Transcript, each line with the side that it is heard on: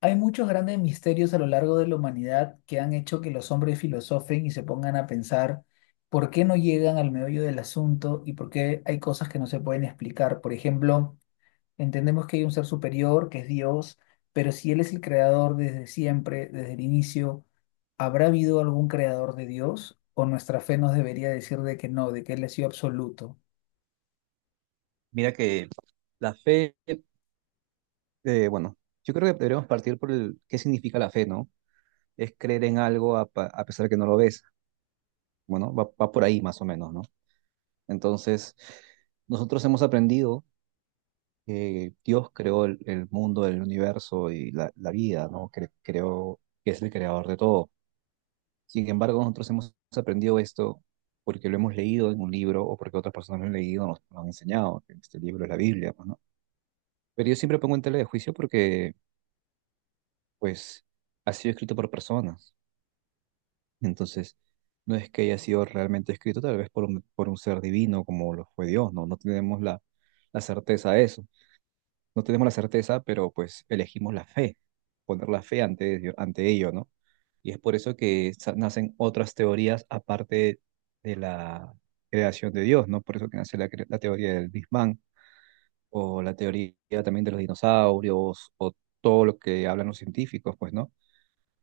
left: Hay muchos grandes misterios a lo largo de la humanidad que han hecho que los hombres filosofen y se pongan a pensar por qué no llegan al meollo del asunto y por qué hay cosas que no se pueden explicar. Por ejemplo, entendemos que hay un ser superior, que es Dios, pero si Él es el creador desde siempre, desde el inicio, ¿habrá habido algún creador de Dios? ¿O nuestra fe nos debería decir de que no, de que Él ha sido absoluto?
right: Mira que la fe, bueno, yo creo que deberíamos partir por el qué significa la fe, ¿no? Es creer en algo a pesar de que no lo ves. Bueno, va por ahí más o menos, ¿no? Entonces, nosotros hemos aprendido que Dios creó el mundo, el universo y la vida, ¿no? Creó que es el creador de todo. Sin embargo, nosotros hemos aprendido esto porque lo hemos leído en un libro o porque otras personas lo han leído, nos han enseñado que este libro es la Biblia, pues, ¿no? Pero yo siempre pongo en tela de juicio porque pues ha sido escrito por personas. Entonces, no es que haya sido realmente escrito tal vez por un ser divino como lo fue Dios, ¿no? No tenemos la certeza de eso. No tenemos la certeza, pero pues elegimos la fe, poner la fe ante ello, ¿no? Y es por eso que nacen otras teorías aparte de la creación de Dios, ¿no? Por eso que nace la teoría del Big Bang o la teoría también de los dinosaurios o todo lo que hablan los científicos, pues, ¿no?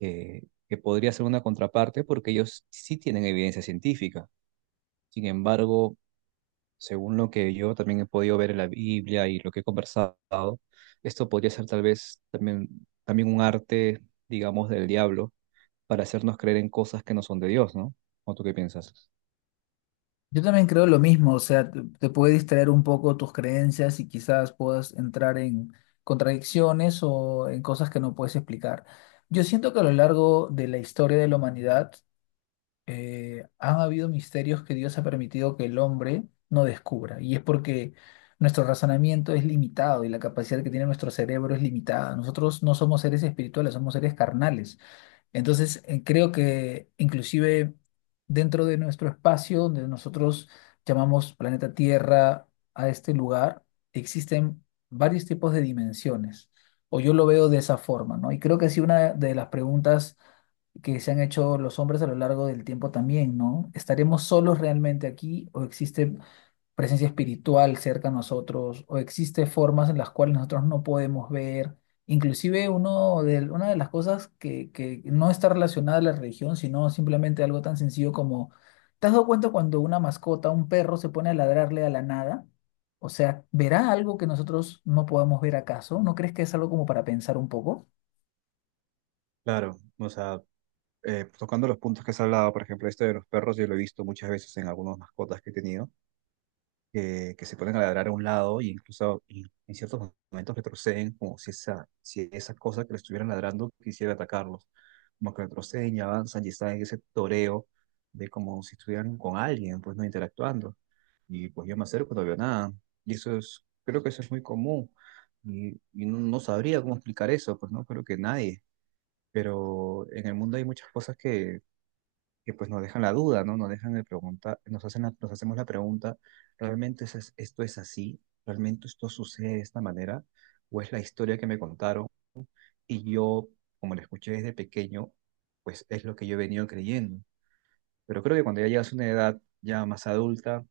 right: eh, que podría ser una contraparte porque ellos sí tienen evidencia científica. Sin embargo, según lo que yo también he podido ver en la Biblia y lo que he conversado, esto podría ser tal vez también un arte, digamos, del diablo para hacernos creer en cosas que no son de Dios, ¿no? ¿O tú qué piensas?
left: Yo también creo lo mismo, o sea, te puede distraer un poco tus creencias y quizás puedas entrar en contradicciones o en cosas que no puedes explicar. Yo siento que a lo largo de la historia de la humanidad han habido misterios que Dios ha permitido que el hombre no descubra y es porque nuestro razonamiento es limitado y la capacidad que tiene nuestro cerebro es limitada. Nosotros no somos seres espirituales, somos seres carnales. Entonces, creo que inclusive dentro de nuestro espacio, donde nosotros llamamos planeta Tierra a este lugar, existen varios tipos de dimensiones, o yo lo veo de esa forma, ¿no? Y creo que sí, una de las preguntas que se han hecho los hombres a lo largo del tiempo también, ¿no? ¿Estaremos solos realmente aquí o existe presencia espiritual cerca de nosotros o existe formas en las cuales nosotros no podemos ver. Inclusive una de las cosas que no está relacionada a la religión, sino simplemente algo tan sencillo como, ¿te has dado cuenta cuando una mascota, un perro, se pone a ladrarle a la nada? O sea, ¿verá algo que nosotros no podamos ver acaso? ¿No crees que es algo como para pensar un poco?
right: Claro, o sea, tocando los puntos que has hablado, por ejemplo, esto de los perros, yo lo he visto muchas veces en algunas mascotas que he tenido. Que se ponen a ladrar a un lado e incluso y en ciertos momentos retroceden como si esa cosa que le estuvieran ladrando quisiera atacarlos. Como que retroceden y avanzan y están en ese toreo de como si estuvieran con alguien, pues no interactuando. Y pues yo me acerco y no veo nada. Creo que eso es muy común. Y no sabría cómo explicar eso, pues no creo que nadie. Pero en el mundo hay muchas cosas que pues nos dejan la duda, ¿no? Nos dejan de preguntar, nos hacen nos hacemos la pregunta, ¿realmente es esto es así? ¿Realmente esto sucede de esta manera? ¿O es la historia que me contaron? Y yo, como la escuché desde pequeño, pues es lo que yo he venido creyendo. Pero creo que cuando ya llegas a una edad ya más adulta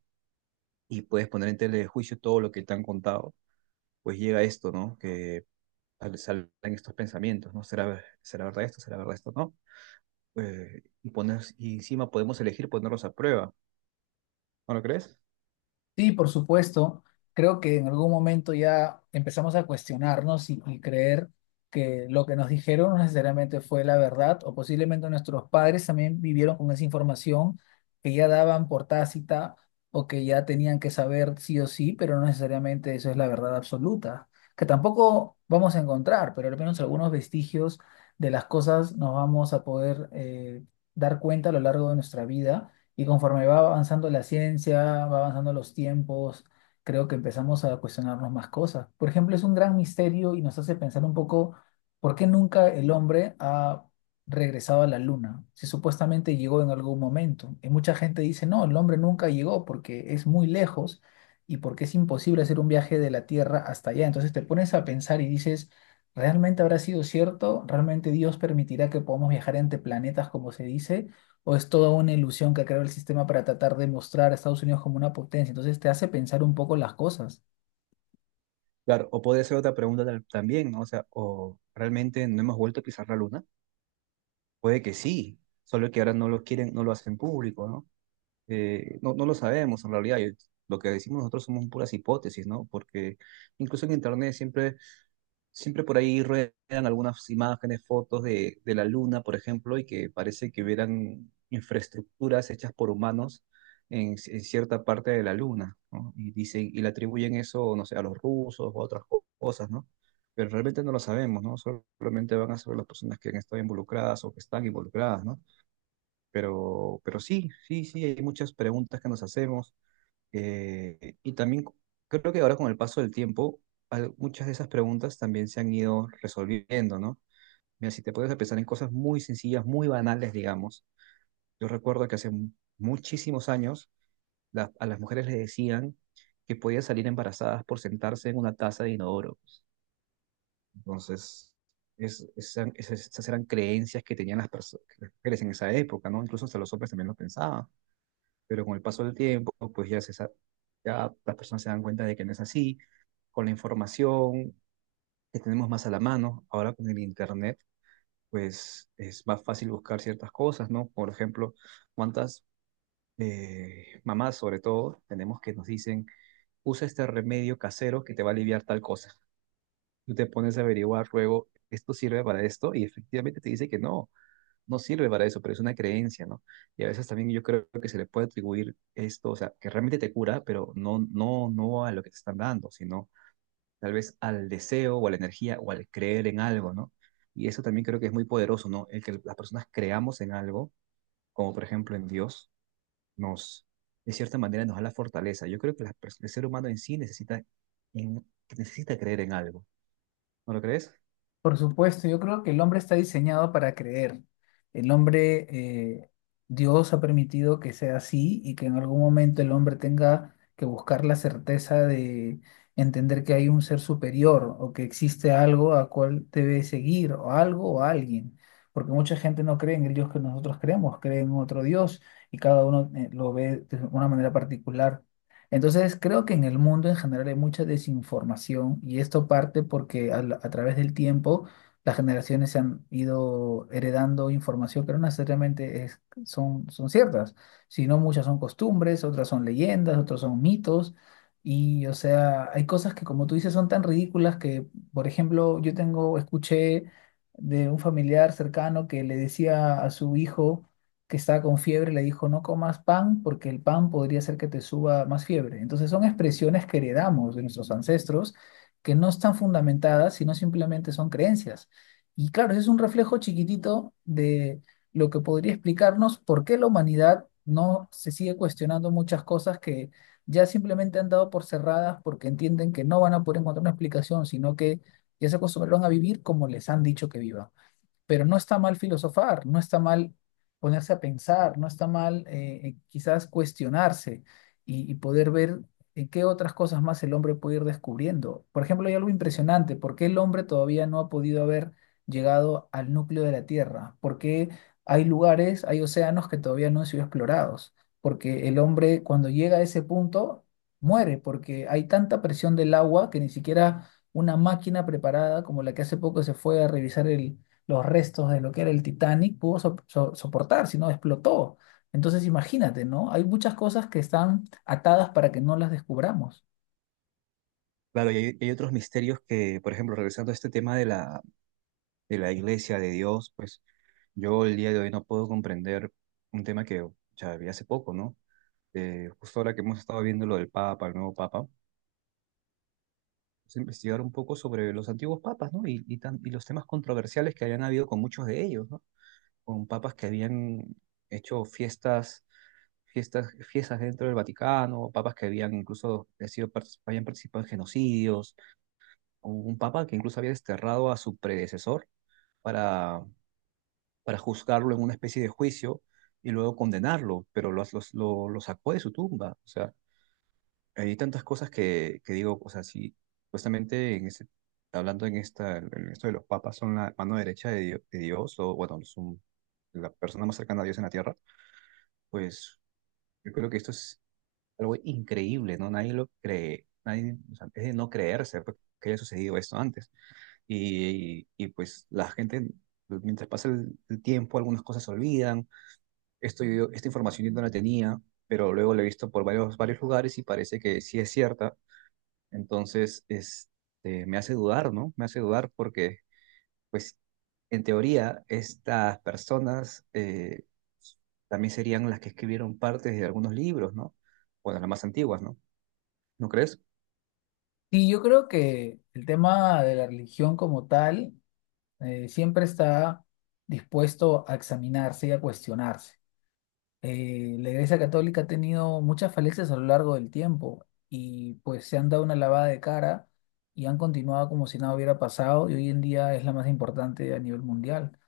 right: y puedes poner en tela de juicio todo lo que te han contado, pues llega esto, ¿no? Que salen estos pensamientos, ¿no? Será verdad esto? ¿Será verdad esto? ¿No? Y encima podemos elegir ponerlos a prueba, ¿no lo crees?
left: Sí, por supuesto. Creo que en algún momento ya empezamos a cuestionarnos y creer que lo que nos dijeron no necesariamente fue la verdad, o posiblemente nuestros padres también vivieron con esa información que ya daban por tácita o que ya tenían que saber sí o sí, pero no necesariamente eso es la verdad absoluta, que tampoco vamos a encontrar, pero al menos algunos vestigios de las cosas nos vamos a poder dar cuenta a lo largo de nuestra vida y conforme va avanzando la ciencia, va avanzando los tiempos, creo que empezamos a cuestionarnos más cosas. Por ejemplo, es un gran misterio y nos hace pensar un poco por qué nunca el hombre ha regresado a la luna, si supuestamente llegó en algún momento. Y mucha gente dice, no, el hombre nunca llegó porque es muy lejos y porque es imposible hacer un viaje de la Tierra hasta allá. Entonces te pones a pensar y dices, ¿realmente habrá sido cierto? ¿Realmente Dios permitirá que podamos viajar entre planetas, como se dice? O es toda una ilusión que ha creado el sistema para tratar de mostrar a Estados Unidos como una potencia. Entonces te hace pensar un poco las cosas.
right: Claro, o puede ser otra pregunta también, ¿no? O sea, ¿o realmente no hemos vuelto a pisar la Luna? Puede que sí, solo que ahora no lo quieren, no lo hacen público, ¿no? No lo sabemos en realidad. Yo Lo que decimos nosotros somos puras hipótesis, ¿no? Porque incluso en Internet siempre por ahí ruedan algunas imágenes, fotos de la Luna, por ejemplo, y que parece que hubieran infraestructuras hechas por humanos en cierta parte de la Luna, ¿no? Y dicen, y le atribuyen eso, no sé, a los rusos o a otras cosas, ¿no? Pero realmente no lo sabemos, ¿no? Solamente van a saber las personas que han estado involucradas o que están involucradas, ¿no? Pero sí, sí, sí, hay muchas preguntas que nos hacemos, y también creo que ahora con el paso del tiempo, muchas de esas preguntas también se han ido resolviendo, ¿no? Mira, si te puedes pensar en cosas muy sencillas, muy banales, digamos. Yo recuerdo que hace muchísimos años a las mujeres les decían que podían salir embarazadas por sentarse en una taza de inodoro. Entonces, esas eran creencias que tenían las mujeres en esa época, ¿no? Incluso hasta los hombres también lo pensaban. Pero con el paso del tiempo, pues ya, ya las personas se dan cuenta de que no es así, con la información que tenemos más a la mano, ahora con el Internet, pues es más fácil buscar ciertas cosas, ¿no? Por ejemplo, cuántas mamás, sobre todo, tenemos que nos dicen, usa este remedio casero que te va a aliviar tal cosa. Tú te pones a averiguar luego, ¿esto sirve para esto? Y efectivamente te dice que no, no sirve para eso, pero es una creencia, ¿no? Y a veces también yo creo que se le puede atribuir esto, o sea, que realmente te cura, pero no, no, no a lo que te están dando, sino tal vez al deseo o a la energía o al creer en algo, ¿no? Y eso también creo que es muy poderoso, ¿no? El que las personas creamos en algo, como por ejemplo en Dios, nos, de cierta manera, nos da la fortaleza. Yo creo que el ser humano en sí necesita, en- necesita creer en algo, ¿no lo crees?
left: Por supuesto, yo creo que el hombre está diseñado para creer. El hombre, Dios ha permitido que sea así y que en algún momento el hombre tenga que buscar la certeza de entender que hay un ser superior o que existe algo a cual debe seguir o algo o alguien. Porque mucha gente no cree en el Dios que nosotros creemos, cree en otro Dios y cada uno lo ve de una manera particular. Entonces, creo que en el mundo en general hay mucha desinformación y esto parte porque a través del tiempo las generaciones se han ido heredando información que no necesariamente son, son ciertas, sino muchas son costumbres, otras son leyendas, otras son mitos y, o sea, hay cosas que como tú dices son tan ridículas que, por ejemplo, escuché de un familiar cercano que le decía a su hijo que estaba con fiebre, le dijo, no comas pan porque el pan podría hacer que te suba más fiebre. Entonces son expresiones que heredamos de nuestros ancestros que no están fundamentadas, sino simplemente son creencias. Y claro, ese es un reflejo chiquitito de lo que podría explicarnos por qué la humanidad no se sigue cuestionando muchas cosas que ya simplemente han dado por cerradas porque entienden que no van a poder encontrar una explicación, sino que ya se acostumbraron a vivir como les han dicho que vivan pero no está mal filosofar, no está mal ponerse a pensar, no está mal quizás cuestionarse y poder ver en qué otras cosas más el hombre puede ir descubriendo. Por ejemplo, hay algo impresionante, ¿por qué el hombre todavía no ha podido haber llegado al núcleo de la Tierra? ¿Por qué hay lugares, hay océanos que todavía no han sido explorados? Porque el hombre cuando llega a ese punto muere, porque hay tanta presión del agua que ni siquiera una máquina preparada como la que hace poco se fue a revisar los restos de lo que era el Titanic pudo soportar, si no explotó. Entonces imagínate, ¿no? Hay muchas cosas que están atadas para que no las descubramos.
right: Claro, y hay, otros misterios que, por ejemplo, regresando a este tema de la iglesia, de Dios, pues yo el día de hoy no puedo comprender un tema que ya vi hace poco, ¿no? Justo ahora que hemos estado viendo lo del Papa, el nuevo Papa, pues investigar un poco sobre los antiguos papas, ¿no? Y los temas controversiales que habían habido con muchos de ellos, ¿no? Con papas que habían hecho fiestas, fiestas, fiestas dentro del Vaticano, papas que habían incluso habían participado en genocidios, un papa que incluso había desterrado a su predecesor para para juzgarlo en una especie de juicio y luego condenarlo, pero lo sacó de su tumba. O sea, hay tantas cosas que digo, o sea, sí, justamente hablando en esto de los papas son la mano derecha de Dios, o bueno, son la persona más cercana a Dios en la Tierra, pues yo creo que esto es algo increíble, ¿no? Nadie lo cree, nadie, o sea, es de no creerse pues, que haya sucedido esto antes. Pues la gente, mientras pasa el tiempo, algunas cosas se olvidan. Esta información yo no la tenía, pero luego la he visto por varios, varios lugares y parece que sí es cierta. Entonces, me hace dudar, ¿no? Me hace dudar porque, pues, en teoría, estas personas, también serían las que escribieron partes de algunos libros, ¿no? Bueno, las más antiguas, ¿no? ¿No crees?
left: Y yo creo que el tema de la religión como tal siempre está dispuesto a examinarse y a cuestionarse. La Iglesia Católica ha tenido muchas falencias a lo largo del tiempo y pues se han dado una lavada de cara y han continuado como si nada hubiera pasado y hoy en día es la más importante a nivel mundial.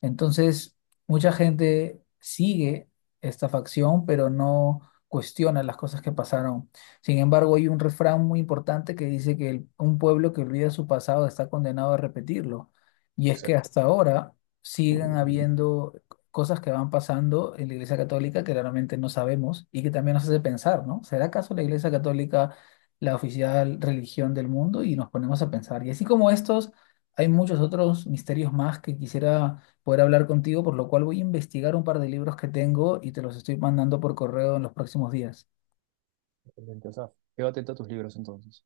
left: Entonces, mucha gente sigue esta facción, pero no cuestiona las cosas que pasaron. Sin embargo, hay un refrán muy importante que dice que un pueblo que olvida su pasado está condenado a repetirlo. Y es que hasta ahora siguen habiendo cosas que van pasando en la Iglesia Católica que realmente no sabemos y que también nos hace pensar, ¿no? ¿Será acaso la Iglesia Católica la oficial religión del mundo? Y nos ponemos a pensar. Y así como estos, hay muchos otros misterios más que quisiera poder hablar contigo, por lo cual voy a investigar un par de libros que tengo y te los estoy mandando por correo en los próximos días.
right: Exactamente. O sea, quédate atento a tus libros entonces.